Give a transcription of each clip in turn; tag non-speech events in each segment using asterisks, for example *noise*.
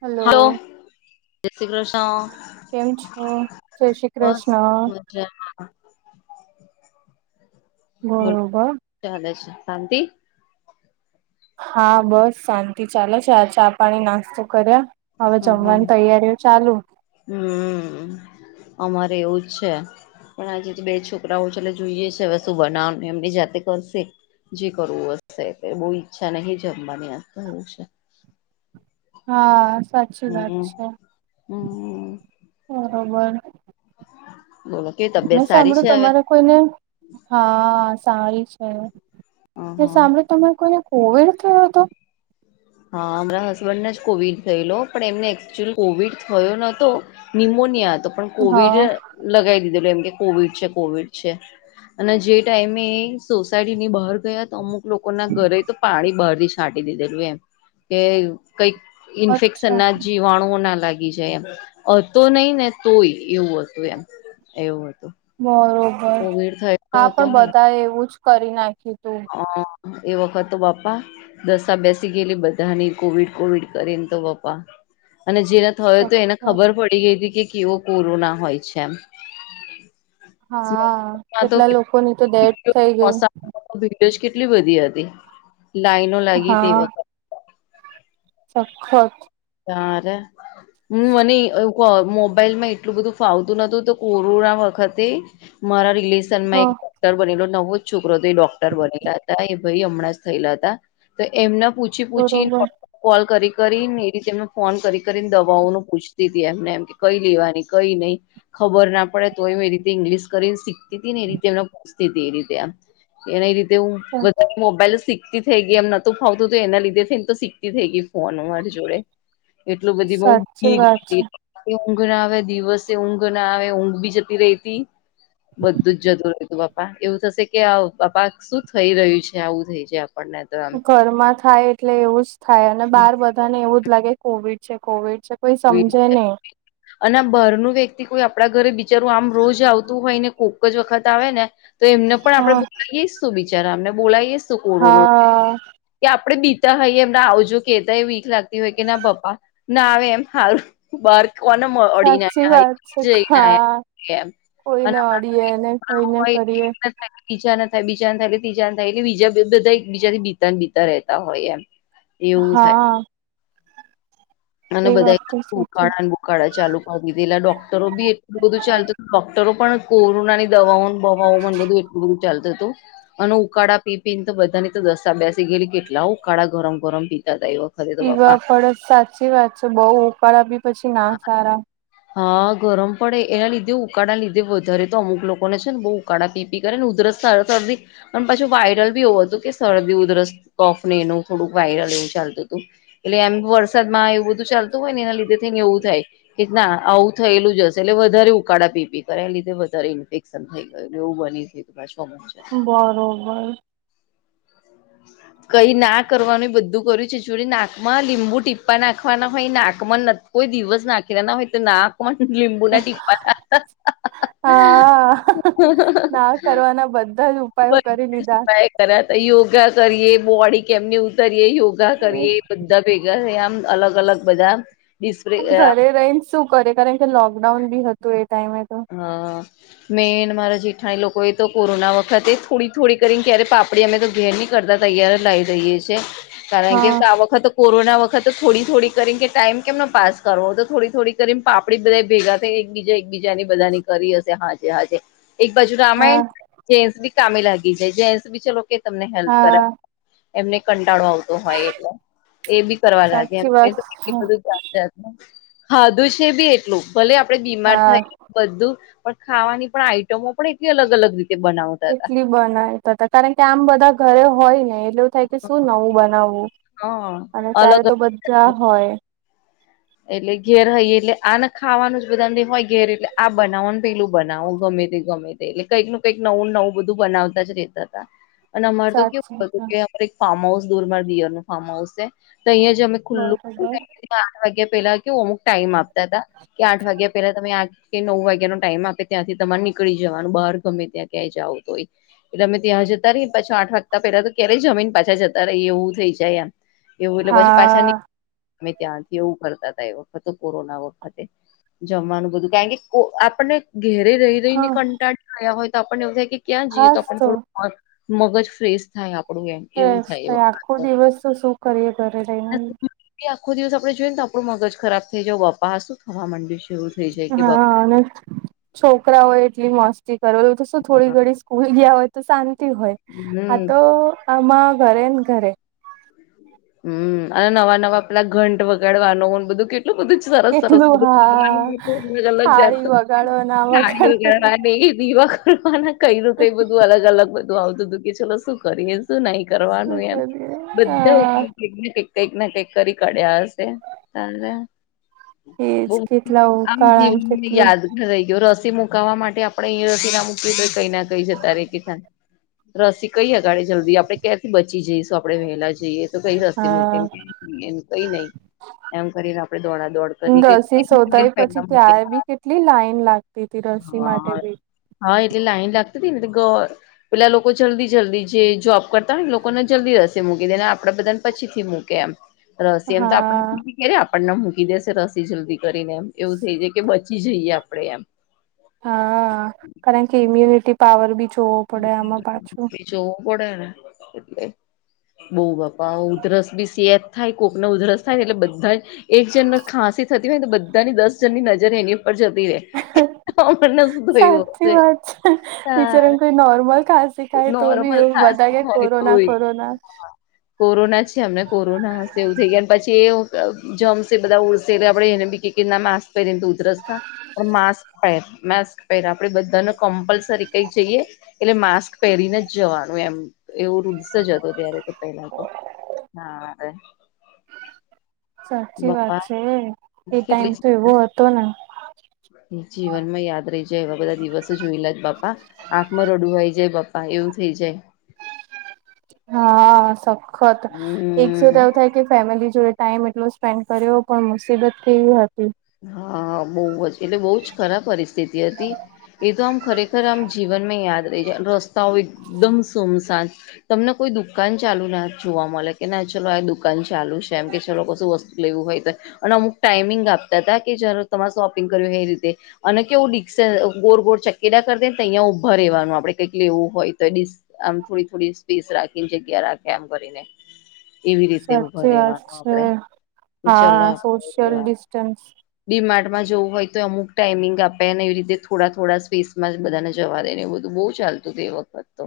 Hello જય શ્રી કૃષ્ણ કેમ છો? જય શ્રી બસ કૃષ્ણ. *unintelligible* બરોબર. ચાલે છે શાંતિ. હા બસ શાંતિ ચાલે છે આ ચા પાણી નાસ્તો કર્યા. હવે જમવાની તૈયારીઓ ચાલુ. હમ્મ અમારે એવુંજ છે. પણ આજે બે છોકરાઓ છે એટલે જોઈએ છે હવે શું બનાવનું એમની જાતે કરશે. જે કરવું હશે તે બહુ ઈચ્છા નહીં જમવાની આજતો એવું છે. હા સાચી વાત હમ છે હમ બરોબર. બોલો કેવી તબિયત મેં સારી સાંભળ્યું છે હવે તમારે કોઈને હા સારી છે હ એ હ સાંભળ્યું તમારે કોઈને કોવિડ થયો હતો. હા અમારાં હસબન્ડને જ કોવિડ થયેલો પણ એમને એકચુલ કોવિડ થયો નતો નિમોનિયા તો પણ કોવિડ હા લગાવી દીધેલ એમ કે કોવિડ છે કોવિડ છે. અને જે ટાઈમે એ સોસાયટી ની બહાર ગયા તો અમુક લોકો ના ઘરે તો પાણી બહારથી છાંટી દીધેલું એમ. કે કઈક ઇન્ફેક્શન અચ્છા ના જ જીવાણુઓ ના લાગી જાય એમ હતો નહી ને તોય એવું હતું એ એવું હતું. બરોબર કોવિડ થયેલો હા હતો પણ બધા એવું જ કરી નાખ્યું તું. હ એ વખત તો બાપા. દસાા બેસી ગયેલી બધાની કોવિડ કોવિડ કરીને તો પપ્પા અને જે થયો તો એને સખત ખબર પડી ગઈ હતી કે કેવો કોરોના હોય છે એમ. હા *unintelligible* *unintelligible* મા તો *unintelligible* કેટલા લોકોની તો ડેથ થઈ ગઈ *unintelligible* ભીડજ કેટલી બધી હતી લાઈનો લાગી તે હા વખતે. સખત. તારે. હું મને મોબાઈલ માં એટલું બધું ફાવતું નતું તો કોરોના વખતે. મારા રિલેશન હ માં એક વાર. ટર બનેલો નવો છોકરો તો એ ડોક્ટર બનેલા હતા એ ભાઈ હમણાં જ થયેલા હતા તો એમના પુ પૂછી પૂછી બરોબર કોલ કરી કરીને. કે જેમને ફોન કરી કરીને દવાઓ ન પૂછતી હતીતી એમને એમ કે કઈ લેવાની કઈ નહી. ખબર ના પડે તો એમ એ રીતે ઇંગ્લિશ કરીને શીખતી હતી ને એ રીતે એમને પૂછતી હતી એ રીતે એમ. એના રીતે હું સાચી વધારે. મોબાઈલ શીખતી થઈ ગઈ એમહોત ફાવતું એના લીધે થઈ એને તો શીખતી થઈ ગઈ ફોન અમારી જોડે. એટલું બધી બઉ સાચી વાત કીટ. ઊંઘ ના આવે દિવસે ઊંઘ ના આવે ઊંઘ બી જતી રહી હતી. બધું જ જતું રહતું બાપા એવું થશે કે બાપા શું થઈ રહ્યું છે આવું થઈ જાય આપણને તો એમ ઘરમાં થાય એટલે એવું જ થાય અને બાર બધાને એવું જ લાગે કોવિડ છે કોવિડ છે. કોઈ સમજે *unintelligible* નહી અને બહારનું વ્યક્તિ કોઈ આપડા ઘરે બિચારું આમ રોજ આવતું હોય ને કોક જ વખત આવે ને. તો એમને પણ આપડણે હા બોલાવીએ શું બિચારા અમને બોલાવીયું કોરોનો હા કે આપડે બીતા હોઈએ એમને આવજો કેતાય વીક લાગતી હોય કે ના પપા ના આવે એમ. હાલ બાર કોને સાચી અડીને્યા વાત છે જઈને આવ હા એમ. કોઈને અડીએ ને કોઈને કરીએ. બીજા ના થાય બીજાને થાય એલે તીજા થાય એટલે બીજાધા એક બીજાથી બીતા બીતા રહેતા હોય એમ. *inaudible* થાય હા. અને એ બધા વાત સાચી. ઉકાળા ચાલુ કરી દીધી એલા ડોક્ટરો બી એટલું બધું ચાલતું હતું ડોક્ટરો પણ કોરોનાની દવાઓ. પવન બવન બધું એટલું બધું ચાલતું હતું. અને ઉકાળા પી પી ને તો બધાને તો દસા બેસી ગયેલી કેટલા ઉકાળા ગરમ ગરમ પીતા હતા એ લોક. પીવા પડે સાચી વાત છે બઉ ઉકાળા પી પછી ના સારા. હા ગરમ પડે એના લીધે ઉકાળા ના લીધે વધારે તો અમુક લોકોને છે ને બહુ. ઉકાળા પી પી કર ને ઉદરસ સ સરદી. પણ પાછું વાયરલ બી એવું હતું કે સરદી ઉધરસ કોફને એનું થોડુંક વાયરલ એવું ચાલતું તું. એટલે એમ વરસાદમાં એવું બધું ચાલતું હોય ને એના લીધે થઈ ને એવું થાય. કે ના આવું થયેલું જ હશે એટલે વધારે ઉકાળા પીપી કરે એ લીધે વધારે ઇન્ફેક્શન થઈ ગયું. એવું બની સે. સમય બરોબર. કઈ ના કરવાનું એ બધું કર્યું છે જોડી નાકમાં લીંબુ ટીપ્પા નાખવાના હોય નાક. મ નક કોઈ દિવસ નાંખેલા ના હોય તો નાકમાં લીંબુ ના ટીપ્પા. હા ના કરવાના બધા જ ઉપાયો કરી લીધા. ટ્રાય કર્યા તા યોગા કરીએ બોડી કેમની કરીએ યોગા એ કરીએ બધા ભેગા આમ અલગ અલગ બધા. ડિસ્પ્લે પણ ઘરે રહીને શું કરે કારણ કે લોકડાઉન બી હતું એ ટાઈમે તો. હા મેન મારા જેઠાણી લોકો એ તો કોરોના વખતે થોડી થોડી કરીને ક્યારે પાપ. અમે તો ઘેર ની કરતા તૈયાર લા‌ઇ દ‌ઇએ છે. કારણ કે હા આ વખત કોરોના વખત થોડી થોડી કરીને કે ટાઈમ કેમનો પાસ. કરવો તો થોડી થોડી કરી પાપડી બધા ભેગા થાય એકબીજાં એકબીજાં ત્યાની બધાની કરી હશે હાજે હાજે એક બાજુ હા રામાયણ જેન્ટસ બી કામે લાગી જાય જેન્ટસ બી ચલો કે તમને હેલ્પ હા કરાવ. એમને કંટાળો આવતો હોય એટલે એ બી કરવા લાગે સાચી વાત એ. ખાધું છે બી એટલું ભલે આપડે બીમાર હા થાય. બધું પણ ખાવાની પણ આઈટમો પણ એટલી અલગ અલગ રીતે બનાવ. ઈટલી બનાવીતા હતા કારણ કે આમ બધા ઘરે હોય ને. એવું થાય કે શું નવું બનાવવું હા. અને ત્યારે અલગ તો અલગ બધા હોય. એટલે ઘેર હઈ એટલે આને ખાવાનું જ બધા ન હોય ઘેર એટલે આ બનાવવાનું પેલું બનાવો ગમે તે ગમે તે. એટલે કંઈક ન કંઈક નવું નવું બધું બનાવતા જ રેતા તા. અને અમાર તો સાચી કેવું હતું કે અ એક ફાર્મ હાઉસ દુરમા દિયર નું ફાર્મ હાઉસ છે તો અહીં જ અમે. ખુલ્લું બરોબર. આઠ વાગ્યા પેલા કેવું અમુક ટાઈમ આપતા હતા કે આઠ વાગ્યા પેલા તમે આ કે નવ વાગ્યાનો ટાઈમ આપે ત્યાંથી તમારે નીકળી જવાનું બહાર ગમે ત્યાં ક્યાં જાવું તોય. એટલે અમે ત્યાં જતા રહીએ પાછા આઠ વાગતા પેલા તો ક્યારેય જમીન પાછા જતા રહીએ એવું થઈ જાય આમ. એવું એટલે પછી પાછા હા અમે ત્યાંથી એવું કરતા ત એ વખતે કોરોના વખતે. જમવાનું બધું કાકે કો આપણને ઘેરે રહી. ર‌ઇને હા કંટાળ થયા હોય તો આપણને એવું થાય કે ક્યાં જઈએ તો આપ થોડું મગજ ફેશ. થાય આપડું એમ. એવું બસ થાય એ તયા વખત આખો દિવસ તો શું કરીએ ઘરે રઈને. એ આખો દિવસ આપડે જોઈએ ને આપણું મગજ ખરાબ થઈ જવો બપ્પા શું થવા માંડ્યું છે એવું. થઈ જાય કે હા અને છોકરાઓ એટલી મસ્તી કરલ. તો શું થોડી બાપા ઘડી સ્કૂલ ગયા હોય તો શાંતિ હોય આ હમ તો. આમા ઘરે ને ઘરે. હમ અને નવા નવા પેલા ઘંટ વગાડવાનું બધું કેટલું બધું. સરસ સરસ કેટલું બધુંજ હા અલગ અલગ જાત થાળી વગાડો ના *inaudible* સાાડી વગે વગાડો અને દિવક ને કઈ નું કઈ બધું અલગ અલગ બધું આવતું હતું કે ચલો શું કરીએ શું નહી શું કરવાનું એમ કરીએ બધા. હા ક‌ઇ ન કક કઈક ને કઈક કરી કડ્યા હશે ત્યારે. બ એજ કેટલા આમ ઉકાળાને જીવનને કેટલું યાદ રહી ગયો રસી મુકવા માટે આપડણે અહી રસી ના મુૂકી તો કઈ ના કઈ છે ત્યારે કે રસી કઈ અગાે જલ્દી આપડણે ક્યંથી બચી જઈશું આપડે વહેલા જઈએ એ તોું કઈ સસ્તી મૂકે ને હા કઈ નઈ એમ કરીને આપણે દોડા દોડ કરી રસી કે શોધાઈ પેલા મકે તેથી રસી માટે બી હા એટલે લાઈન લાગતી હતી ને એટલે ગ પેલા લોકો જલ્દી જલ્દી જે જોબ કરતા હો ને એ લોકોને જલ્દી રસે મૂકી દે ને આપડે બધાને પછી થી મૂકે એમ રસી એમ તો આપ હા અરે આપણને મૂકી દેશે રસી જલ્દી કરીને એમ એવું થઈ જાય કે બચી જઈએ આપડે એમ હા કારણ કે ઇમ્યુનિટી પાવર બી છો ચોડ એટલે બહુ બાપા ઉધરસ બી સત થાય કોક ના ઉધરસ થાય ને એટલે બધા એક જન ખાંસી થતી હોય ને તો બધાની દસ જનની નજર એની ઉપર જતી હોય અણને શધોયું છે ટીચર નોર્મલ ખાાસખાય તો બી નોર્મલ એવ બધા ખાંસી કે હોય કોરોના તોય કોરોના કોરોના છે અમને કોરોના હશે એવું થઈ ગયા પછી એ જમશે બધા ઉડશે એટલે આપડે એને બી કે ના માસ્ક પ્ય તો ઉતરસતા પણ માસ્ક પહેર માસ્ક પહેર આપણે બધાને કમ્પલસરી કઈ જઈએ એટલે માસ્ક પહેરીને જ જવાનું એમ એવો રૂલ્સ જ હતો ત્યારે તો પેલા તો હા હ સાચી વાત બાપા છે એ ટાઈમ કેટલી તો એવો હતો ને. જીવન માં યાદ રહી જાય એવા બધા દિવસો જોયલા જ બાપા આંખમાં રડું હોઈ જાય પપ્પા એવું થઇ જાય હા સખત એક જો તો હમ એવું થાય કે ફેમિલી જોડે ટાઈમ એટલો સ્પેન્ડ કર્યો પણ મુસીબત હતી હા બહ એટલે બહુ જ ખરાબ પરિસ્થિતિ હતી એ તો આમ ખરેખર આમ જીવનમાં યાદ રસ્તાઓ એકદમ સોમસાન તમને કોઈ દુકાન ચાલુ ના જોવા મળે કે ના ચાલલો આ દુકાન ચાલુ છે એમ કે ચલો કશું વસ્તુ લેવું હોય તો અને અમુક ટાઈમિંગ આપતા હતા કે જયારે તમારે શોપિંગ કર્યું એ રીતે અને કેવુંિકસ ગોર ગોર ચકેડા કર દને અહીંયા ઉઊભા રહેવાનું આપડે કંઈક લેવું હોય તો એ આમ થોડી થોડી સ્પેસ રાખીને જગ્યા રાખે આમ કરીને. એવી રીતે ઊભા સાચી વાત રહેવાનું છે આપડે ચલો હા સોશિયલ લેવા ડિસ્ટન્સ. ડીમાર્ટમાં જવું હોય તો અમુક ટાઈમિંગ આપે ને એવી રીતે થોડા થોડા સ્પેસમાં બધાને જવા દે એ બધું બહુ. ચાલતું તે એ વખત તો.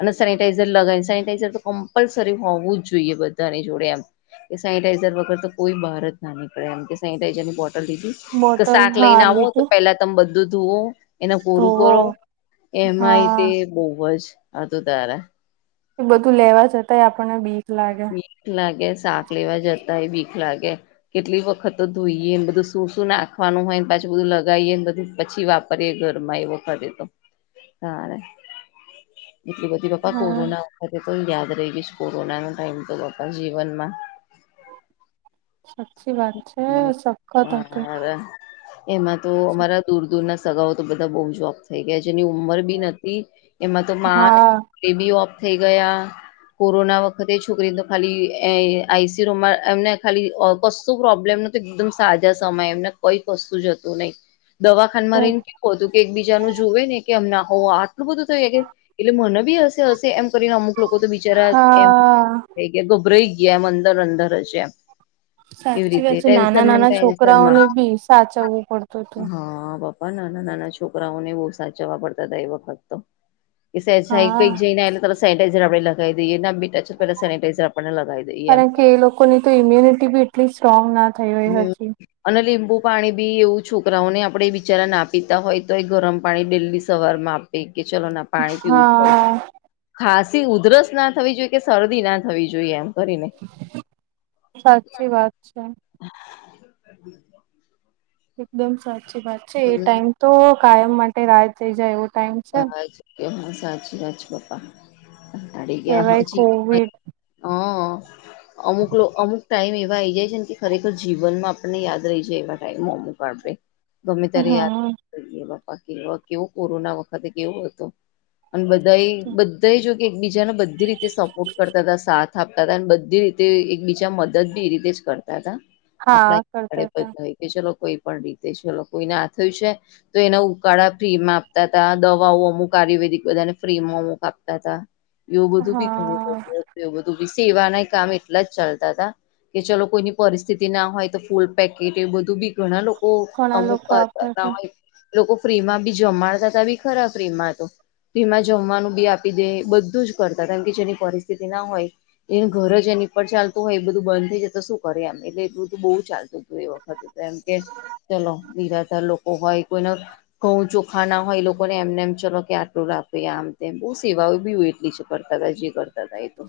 અને સેનિટાઈઝર લગાવ સેનિટાઈઝર તો કમ્પલસરી હોવું જ જોઈએ બધાની જોડે એમ. કે સેનિટાાઈઝર વગર તો કોઈ બહાર જ ના નીકળે એમ કે. સેટાઈઝર ની બોટલ લીધી કે બોટલ શાક હા લઈને આવો તો લીધું પેલા તમે બધું ધોવો. એના પૂરું ધોવો કરો એમાં હા એતે બહુ જ હતું તારા. એ બધું લેવા જતાંય આપણને બીક લાગે. લાગે શાક લેવા જતાય ભીખ લાગે. કેટલી વખત ધોઈએ ને બધું શું શું નાખવાનું હોય ને પાછું બધું લગાવીએ ને બધું પછી વા. ઘરમાં એવો કર તો હા એટલી બધી. કે પપ્પા હા કોરોના વખતે તો યાદ રહી ગઈશ કોરોનાનો ટાઈમ તો પપ્પા જીવનમાં. સાચી વાત છે હમ. સખત હતું. હા એમાં તો અમારા દૂર દૂર ના સગાઓ તો બધા બહુ જોબ થઈ ગયા જેની ઉંમર બી નથી. એમાં તો હા બી ઓફ થઈ ગયા. કોરોના વખતે છોકરી તો ખાલી આઈસીમાં એમને ખાલી. કશું પ્રોબ્લેમ નો એકદમ સાજા સમય એમને કઈ કશું જતું નહીિ. દવાખાાનમાં રહીને કેવું હતું કે એકબીજાનું જોુવે ને કે હમ હો આ. એટલું બધું થઈ એટલે મને બી હશે હશે એમ કરીને અમુક લોકો તો બિચારા એમ. હા થઈ ગયા ગભરાઈ ગયા એમ અંદર અંદર હ છે એમ. એવી સાચી વાત રીતે છે નાના ટેન્ન નાના ન્નમાં છોકરાઓને બી સાચવવું પડતું હતું હા પપપા. પણ નાના નાના છોકરાઓને બહુ સાચવવા પડતા હતા એ વખત તો. કે હા કઈ જઈને એલે તો સેનેટાઈઝર આપણે લગાવી દઈએ નાંી ટચ પેલા સેિટાઈઝર આપડને લગાવ દઈએ. એમ કારણ કે એ લોકોની તો ઇમ્યુનિટી બી એટલી સ્ટ્રોંગ ના થઈ હોય હમ હજી. અને લીંબુ પાણી બી એવું છોકરાઓને આપણે બિચારા ના પીતા હોય તો એ ગરમ પાણી ડેલી સવારમાં આપ. પ ચલો ના પાણી પીવું પડ. હા ખાંસી ઉધરસ ના થવી જોઈએ કે શરદી ના થવી જોઈએ એમ કરીને. સાચી વાત છે. *inaudible* એકદમ સાચી વાત છે એ હમ ટાઈમ તો કાયમ માટે રાહ થઈ જાય એવો ટાઈમ. છે. હ કે હ સાચી વાત પપ્પા તા ગયા હ. કેવાય કોવિડ હ. અમુક અમુક ટાઈમ એવા આઈ જાય છે ને કે ખરેખર જીવનમાં આપણને યાદ રહી જાય એવા ટાઈમો અમુક. બાળ. ગમે ત્યારે યાદ હમ જોઈએ બાપા કે કેવું કોરોના વખતે કેવું હતું. અને બધા બધા જો કે એકબીજાને બધી રીતે સપોર્ટ કરતા હતા સાત. થાપતા હતા અને બધી રીતે એક બીજા મદદ બી એ રીતે જ કરતા હતા હા આપણાડે કરતા હતા. કે ચલો કોઈ પણ રીતે ચલો કોઈને હા થયું છે તો એના ઉકાળા ફ્રીમાં આપતા દવાઓ અમુક આયુર્વેદિક બધાને ફ્રી માં અમુક આપતા હતા. એવું બધું બી ઘણું હા એું બધું બી સેવાના કામ એટલા જ ચાલતા હતાા. કે ચલો કોઈની પરિસ્થિતિ ના હોય તો ફૂલ પેકેટ એ બધું બી. ઘણા લોકો ઘણા અમુક લોકો આપતા હતા હોય લોકો ફ્રી માં બી જમાડતા. ત બી ખરા પ્ર ર એમાં તો. વીમાં જમવાનું બી આપી દે બધું જ કરતા કેમ કે જેની પરિસ્થિતિ ના હોય. એ ઘર જ એની પર ચાલતું હોય એ બધું બંધ થઈ જ તો શું કરે એમ એટલે એટલુંધું બહુ ચાલતું હતું એ વખતે. એમ કે ચલો બિરાધર લોકો હોય કોઈને ઘઉં ચોખાના. હ એ લોકોને એમને એમ ચલો કે આટલું રાખે આમ તેમ બહુ સેવાઓ બી હોય એટલી છે કરતા હતાા જે કરતા હતા એ તો.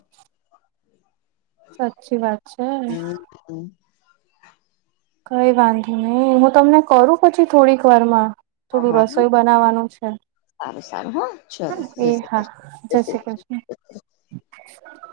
સાચી વાત. છે. હમ હમ. કઈ વાંધી નહી હું તમને કરું પછી થોડીક વારમાં. હ થોડું હા રસોઈ બનાવાનું છે સારું સારું હા ચાલો જ એ હા કર જય શ્રી જ કૃષ્ણ. *inaudible*